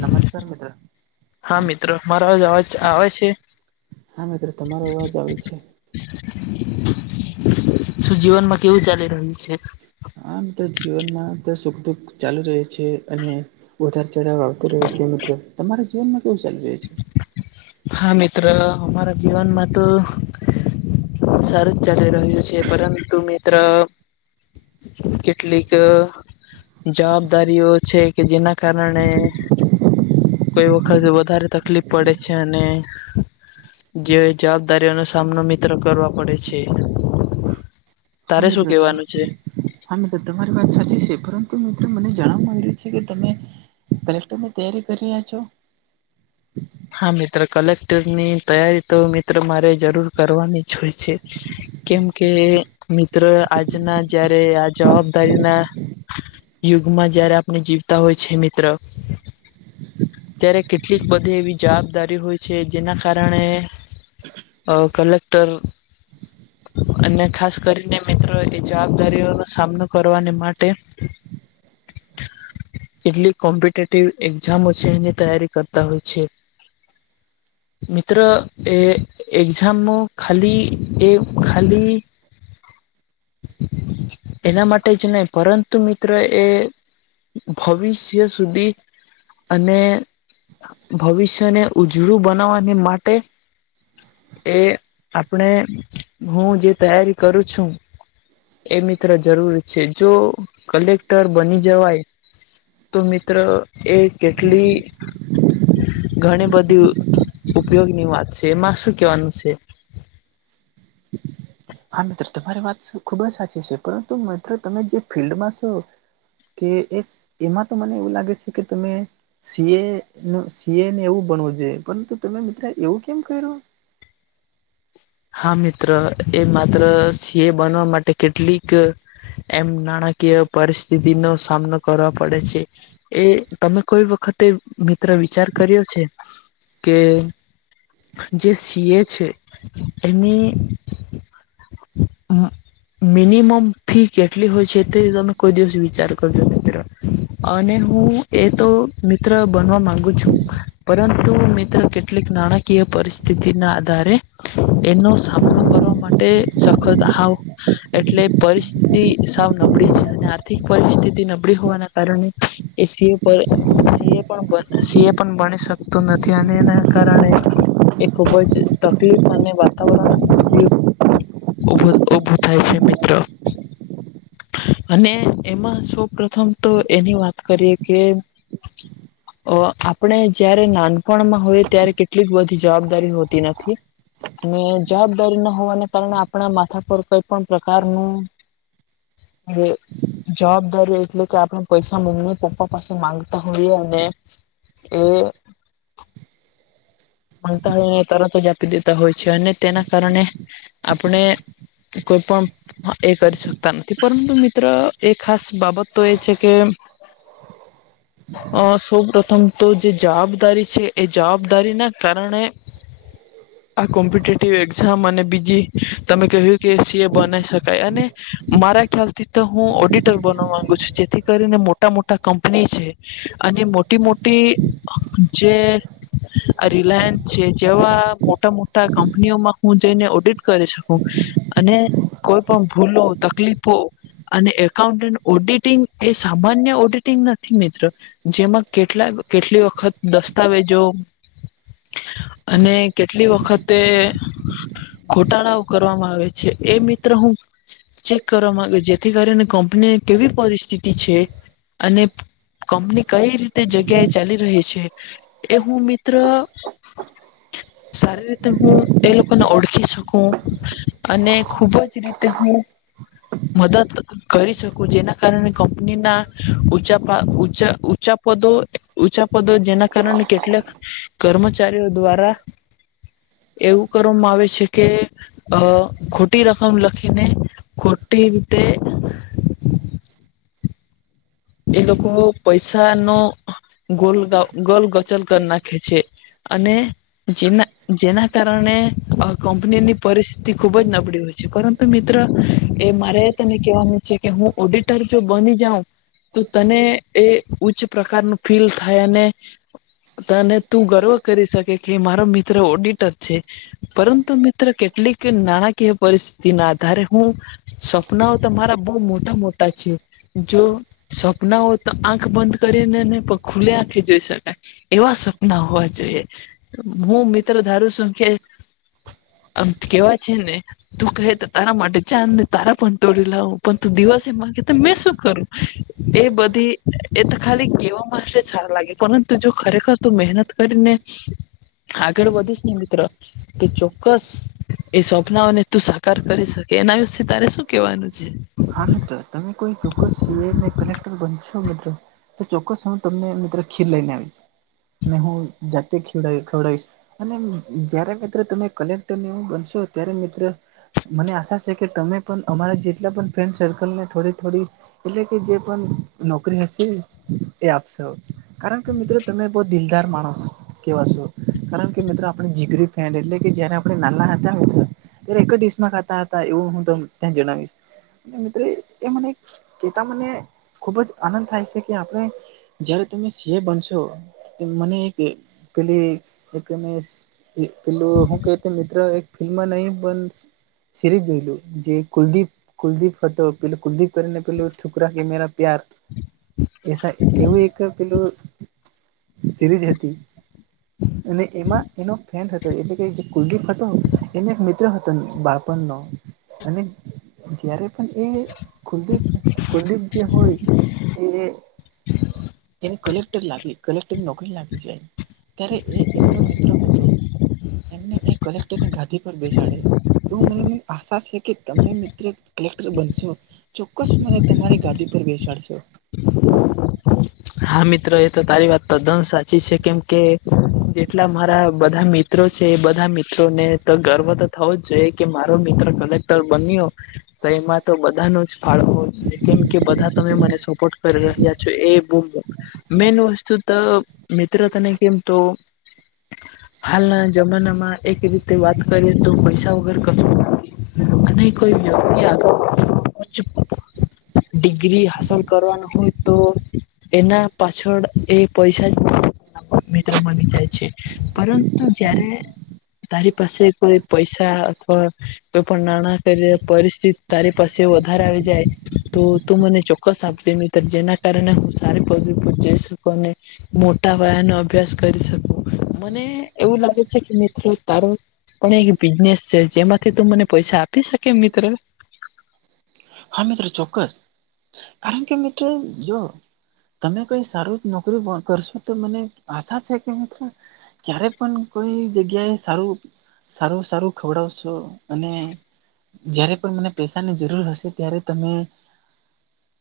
નમસ્કાર મિત્ર હા મિત્ર મારો અવાજ આવે છે. હા મિત્રો તમારો અવાજ આવે છે. શું જીવનમાં કેવું ચાલી રહ્યું છે. આમ તો જીવનમાં તો સુખ દુઃખ ચાલુ રહે છે અને ઉતાર ચઢાવ આવતો રહેયો છે મિત્ર તમારા જીવનમાં કેવું ચાલુ રયુ છે. હા મિત્ર અમારા જીવનમાં તો સરસ ચાલી રહ્યું છે પરંતુ મિત્ર. કિટલી ક. જવાબદારીઓ છે કે જેના કારણે કોઈ વખતે વધારે તકલીફ પડે છે અને જે જવાબદારીઓનો સામનો મિત્ર કરવા પડે છે. હા તારે શું મિત્ર તમે. કેવાનું છે હા મિત્ર તમારી વાત સાચી છે પરંતુ મિત્રો મને જાણવાવામાં આવીયું છે કે તમે કલેક્ટર ની તૈયારી કરી રહ્યા છો. હા મિત્ર કલેક્ટરની તૈયારી તો મિત્ર મારે જરૂર કરવાની જ હોય છે. કેમ કે મિત્ર આજના જયારે આ જવાબદારીના યુગમાં જયારે આપણે જીવતા હોય છે મિત્ર. ત્યારે કેટલીક બધી એવી જવાબદારી હોય છે જેના કારણે અ કલેક્ટર અને ખાસ કરીને મિત્રો એ જવાબદારીઓનો સામનો કરવાને માટે કેટલી કોમ્પિટેટિવ એક્ઝામ જેનની તૈયારી કરતા હોય છે. મિત્ર એ એક્ઝામો ખાલી એ ખાલી એના માટે જ ને પરંતુ મિત્રો એ ભવિષ્ય સુધી. અને ભવિષ્યને ઉજળું બનાવવાની માટે એ આપણે હું જે તૈયારી કરું છું. એ મિત્ર જરૂરી છે જો કલેક્ટર બની જવાય તો મિત્ર એ કેટલી ઘણી બધી ઉપયોગની વાત છે એમાં શું કેવાનું છે. હા તો તમારી વાત ખુબ જ સાચી છે પરંતુ મિત્ર તમે જે ફિલ્ડમાં છો. કે એઈસ એમાં તો મને એવું લાગે છે કે તમે સીએ સી એને એવું બનવું જોઈએ પરંતુ તમે મિત્ર એવું કેમ કર્યું. હા મિત્ર એ માત્ર સી એ બનવા માટે કેટલીક એમ નાણાકીય પરિસ્થિતિ નો સામનો કરવા પડે છે. એ તમે કોઈ વખતે મિત્ર વિચાર કર્યો છે કે જે સીએ છે એની હા. મિનિમમ ફી કેટલી હોય છે તે તમે કોઈ દિવસ વિચાર કરજો મિત્ર અને હું એ તો મિત્ર બનવા માંગુ છું. પરંતુ મિત્રો કેટલીક નાણાકીય પરિસ્થિતિ ના આધારે એનો સામનો કરવા માટે સખત આવ એટલે પરિસ્થિતિ સાવ નબળી છે અને આર્થિક પરિસ્થિતિ નબળી હોવાના કારણે એ સી ઉપર સી એ પણ સી એ પણ ભણી શકતું નથી અને એના કારણે એ ખૂબ જ તકલીફ અને વાતાવરણ ભ ઉભ ઉભૂ થાય છે મિત્ર. અને એમાં સૌ પ્રથમ તો એની વાત કરીએ કે [inaudible] અ આપણે જયારે નાનપણમાં હોય ત્યારે કેટલીક બધી જવાબદારી હોતી નથી. આને જવાબદારી ના હોવાને કારણે આપણા માથા પર કઈ પણ પ્રકારનું હું જવાબદારી એટલે કે આપણે પૈસા મમ્મી પપ્પા પાસે માંગતા હોઈએ અને એ... મતા નીએ તરંત જ આપી દેતા હોય છે અને તેના કારણે આપણે કોઈ પણંપ હા એ કરી શકતા નથી પરંતુ મિત્રો એ ખાસ બાબત તો એ છે કે અ સૌ પ્ર્રથમ તો જે જબદારી છે એ જપદારી ના તરુણે. આ કોમ્પિટેટિવ એક્ઝામ અને બીજી તમે કહ્યું કે સી એ બનાવી શકાય અને મારા ખ્યાલથી તો હું ઓડિટર બનવા માંગુ છું જેથી કરીને મોટા મોટા કંપની છે. અને મોટી મોટી જે આ રિલાયન્સ છે જેવા મોટા મોટા કંપનીઓમાં હું જઈને ઓડિટ કરી શકું. અને કોઈ પણ ભૂલો તકલીફો અને એકાઉન્ટન્ટ ઓડિટિંગ એ સામાન્ય ઓડિટિંગ નથી મિત્ર. જેમાં કેટલા કેટલી વખત દસ્તાવેજો અને કેટલી વખતે ઘોટાળાઓ કરવામાં આવે છે એ મિત્ર હું. ચેક કરવા માંગ્યો જેથી કરીને કંપનીની કેવી પરિસ્થિતિ છે અને કંપની કઈ રીતે જગ્યાએ ચાલી રહી છે એ હું મિત્ર. [inaudible] સારી રીતે હું એ લોકોને ઓળખી શકું અને ખુબ જ રીતે હું મદદ કરી શકું જેના કારણે કંપની ના ઉંચા ભાગ ઉંચા ઉંચા પદો ઉંચા પદો જેના કારણે કેટલાક કર્મચારીઓ દ્વારા એવું કરવામાં આવે છે કે અ ખોટી રકમ લખીને ખોટી રીતે એ લોકો પૈસા નો ગોલ ગોલ ગચલ કરી નાખે છે. અને જેના જેના કારણે કંપનીની પરિસ્થિતિ ખુબ જ નબળી હોય છે પરંતુ તો મિત્ર એ મારે તને કેવાનું છે કે હું ઓડિટર જો બની જાઉં તો તને એ ઉચ્ચ પ્રકારનું ફીલ થાય અને તને તું ગર્વ કરી શકે કે મારો મિત્ર ઓડિટર છે. પરંતુ મિત્ર કેટલીક નાણાકીય પરિસ્થિતિ ના આધારે હું સપનાઓ તો મારા બહ મોટા મોટા છે જો સપના હોય તો આંખ બંધ કરી ને નહી પણ ખુલ્લે આંખે જોઈ શકાય. એવા સપના હોવા જોઈએ, હું મિત્ર ધારું છું કે આમ કેવા છે ને તું કહે તો તારા માટે ચાંદ ને તારા પણ તોડી લાવું પણ તું દિવસે માંગે તો મેં શું કરું. એ બધી એ તો ખાલી કહેવા માટે સારા લાગે પરંતુ જો ખરેખર ત મહેનત કરીને આગળ વધીશ ને મિત્ર કે ચોક્કસ એ સવપ્નાઓને તું સાકાર કરી શકે એના વિશે તારે શું કેવાનું છે. હા મિત્રો તમે કોઈ ચોક્કસ સી કલેક્ટર બનશો મિત્રો તો ચોક્કસ હું તમને મિત્રો ખીર લઈને આવીશ અને હું જાતે ખવડ ખવડાવીશ અને જયારે મિત્ર તમે કલેક્ટર ને એવું બનશો ત્યારે મિત્ર મને આશા છે કે તમે પણ અમારા જેટલા પણ ફ્રેન્ડ સર્કલને થોડી- થોડી એટલે કે જે પણ નોકરી હશે એ આપશો કારણ કે મિત્રો તમે બહુ દિલદાર માણસ કેવા શું કારણ કે મિત્રો આપણે જીગરી ફેન એટલે કે જયારે આપણે નાના હતા મિત્ર ત્યારે એક જ ડીશ માં ખાતા હતા એવું હું તમ ત્યાં જણાવીશ. [unintelligible] એ મને કે ત મને ખૂબ જ આનંદ થાય છે કે આપણે જય્યારે તમે સી. એ બનશો મને પેલી એકમ પેલું હું કઈ તે મિત્ર એક ફિલ્મમાં નહી પણ શિરીજ જોઈલું જે કુલદીપ કુલદીપ હતો પેલું કુલદીપ કરીને પેું છોકરા કે મેરા પ્યાર એ એવું એક પેલું સિરીઝ હતી અને એમાં એનો ફ્રેન્ડ એટલે કે જે કુલદીપ હતો એને એક મિત્ર હતો બાળપણનો અને જય્યારે પણ એ કુલદીપ કુલદીપ જે હોય એ એને કલેક્ટર લાગી કલેક્ટર નોકરી લાગી જાય. ત્યારે એ એમનો મિત્રો હતો એમને એ કલેક્ટરની ગાદી પર બેસાડે એવું મને મને આશા છે કે તમે મિત્ર કલેક્ટર બનશો ચોક્કસ મને તમારી ગાદી પર બેસાડશો હા મિત્ર એ તો તારી વાત તોદમ સાચી છે કેમ કે એટલા મારા બધા મિત્રો છે એ બધા મિત્રો ને તો ગર્વ તો થવો જ જોઈએ કે મારો મિત્ર કલેક્ટર બન્યો તો એમાં તો બધા ન જ ફાયદો છે કેમ કે બધા તમે મને સપોર્ટ કરી રહ્યા છો એ બ મેન વસ્તુ તો મિત્ર તને કેમ તો હાલના જમાનામાં એક રીતે વાત કરીએ તો પૈસા વગર કશું અને કોઈ વ્યક્તિ આગળ ઉચ ડિગ્રી હંસલ કરવાનું હોય તો એના પાછળ એ પૈસા મિત્ર બની જાય છે પરંતુ જ્યારે તારી પાસે કોઈ પૈસા અથવા કોઈ પણ નાણાકીય પરિસ્થિતિ તારી પાસે વધારે આવી જાય તો તું મને ચોક્કસ આપજ મિત્ર જેના કારણે હું સારી પવી પઈશ મોટા ભયા ન અભ્યાસ કરી શકો મને એવું લાગે છે કેનેત્વ તારો પણ એક બિઝનેસ છે જેમાંથી તું મને પૈસા આપી શકે એ મિત્રો હા મિત્રો ચોક્કસ કારણ કે મિત્રો જો તમે કઈ સારું નોકરી કરશો તો મને આશા છે કે મિત્ર ક્યારે પણ કોઈ જગ્યા એ સારું સારું સારું ખવડાવશો અને જયારે પણ મને પૈસાની જરૂર હશે. ત્યારે તમે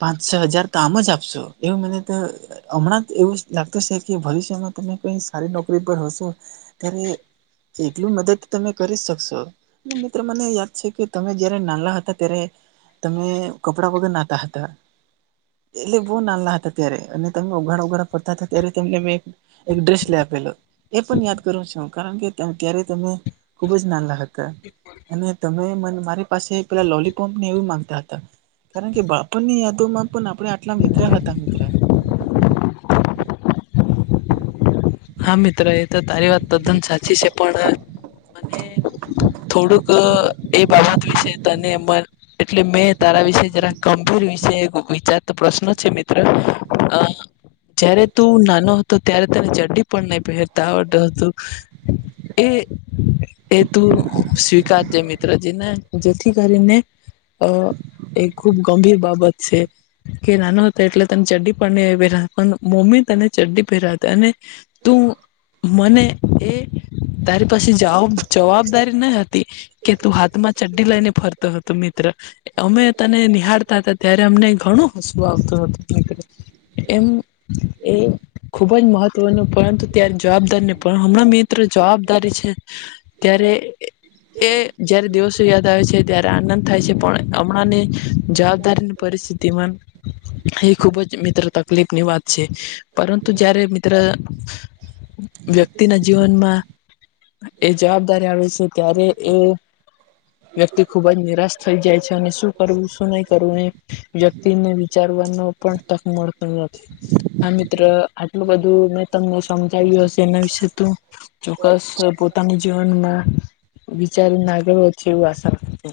પાંચ છ હજાર કામ જ આપશો એવું મને તો હમણાં એવું લાગતું છે કે ભવિષ્યમાં તમે કઈ સારી નોકરી પર હશો ત્યારે કેટલું મદદ તમે કરી શકશો મિત્રો મને યાદ છે કે તમે જય્યારે નાના હતા ત્યારે તમે કપડા વગર નાહતા હતા. એટલે બહુ નાલા હતા ત્યારે અને તમે ઉઘાડા ઉઘાડા પડતા હતા ત્યારે તને મે એક ડ્રેસ લઈ આપેલો એ પણ યાદ કરું છું હું કારણ કે ક્યારે તમે ખુબ જ નાલા હતા અને તમે મ મારી પાસે પેલા લોલીપોપ ને એવું માંગ કારણ કે બાપણની યાદોમાં પણ આપણે આટલા મિત્ર હતા મિત્ર હા મિત્ર એ તો તારી વાત તદ્દન સાચી છે પણ મને થોડુંક એ બાબત વિશે તને એટલે મેં તારા વિશે જરા ગંભીર વિશે વિચારતો પ્રશ્ન છે મિત્ર જયારે તું નાનો હતો ત્યારે તમે જડી પણ નહી પહેરતા આવડત હતું એ એ તું સ્વીકારજે મિત્રજી ને જેથી કરીને અ એ ખુબ ગંભીર બાબત છે. કે નાનો હતો એટલે તને ચડ્ડી પણ પહેરાતા પણ મમ્મી તને ચડડી પહેરાવતા અને તું મને એ તારી પાસેી જ જવાબદારી ન હતી કે તું હાથમાં ચડડી લઈને ફરતો હતો મિત્ર અમે તને નિહાળતા હતા ત્યારે અમને ઘણું હસવું આવતું હતું. એમ એ ખૂબ જ મહત્ત્વનું પરંતુ ત્યારે જવાબદારી નહી પણ હમણાં મિત્ર જવાબદારી છે ત્યારે એ જયારે દિવસો યાદ આવે છે ત્યારે આનંદ થાય છે પણ હમણાંની જવાબદારી પિસ્થિતિમાં એ ખૂબ જ મિત્ર તકલીફ ની વાત છે પરંતુ જયારે મિત્ર વ્યક્તિ ના જીવનમાં એ જવાબદારી આવે છે ત્યારે એ વ્યક્તિ ખુબ જ નિરાશ થઈ જાય છે અને શું કરવું શું નહી કરવું એ વ્યક્તિને વિચારવાનો પણ તક મળતી નથી હા મિત્ર આટલું બધું મે તમને સમજાવ્યું હશે એના વિશે ત ચોક્કસ પોતાના જીવનમાં વિચાર નાગળ છે એવું આશા છું.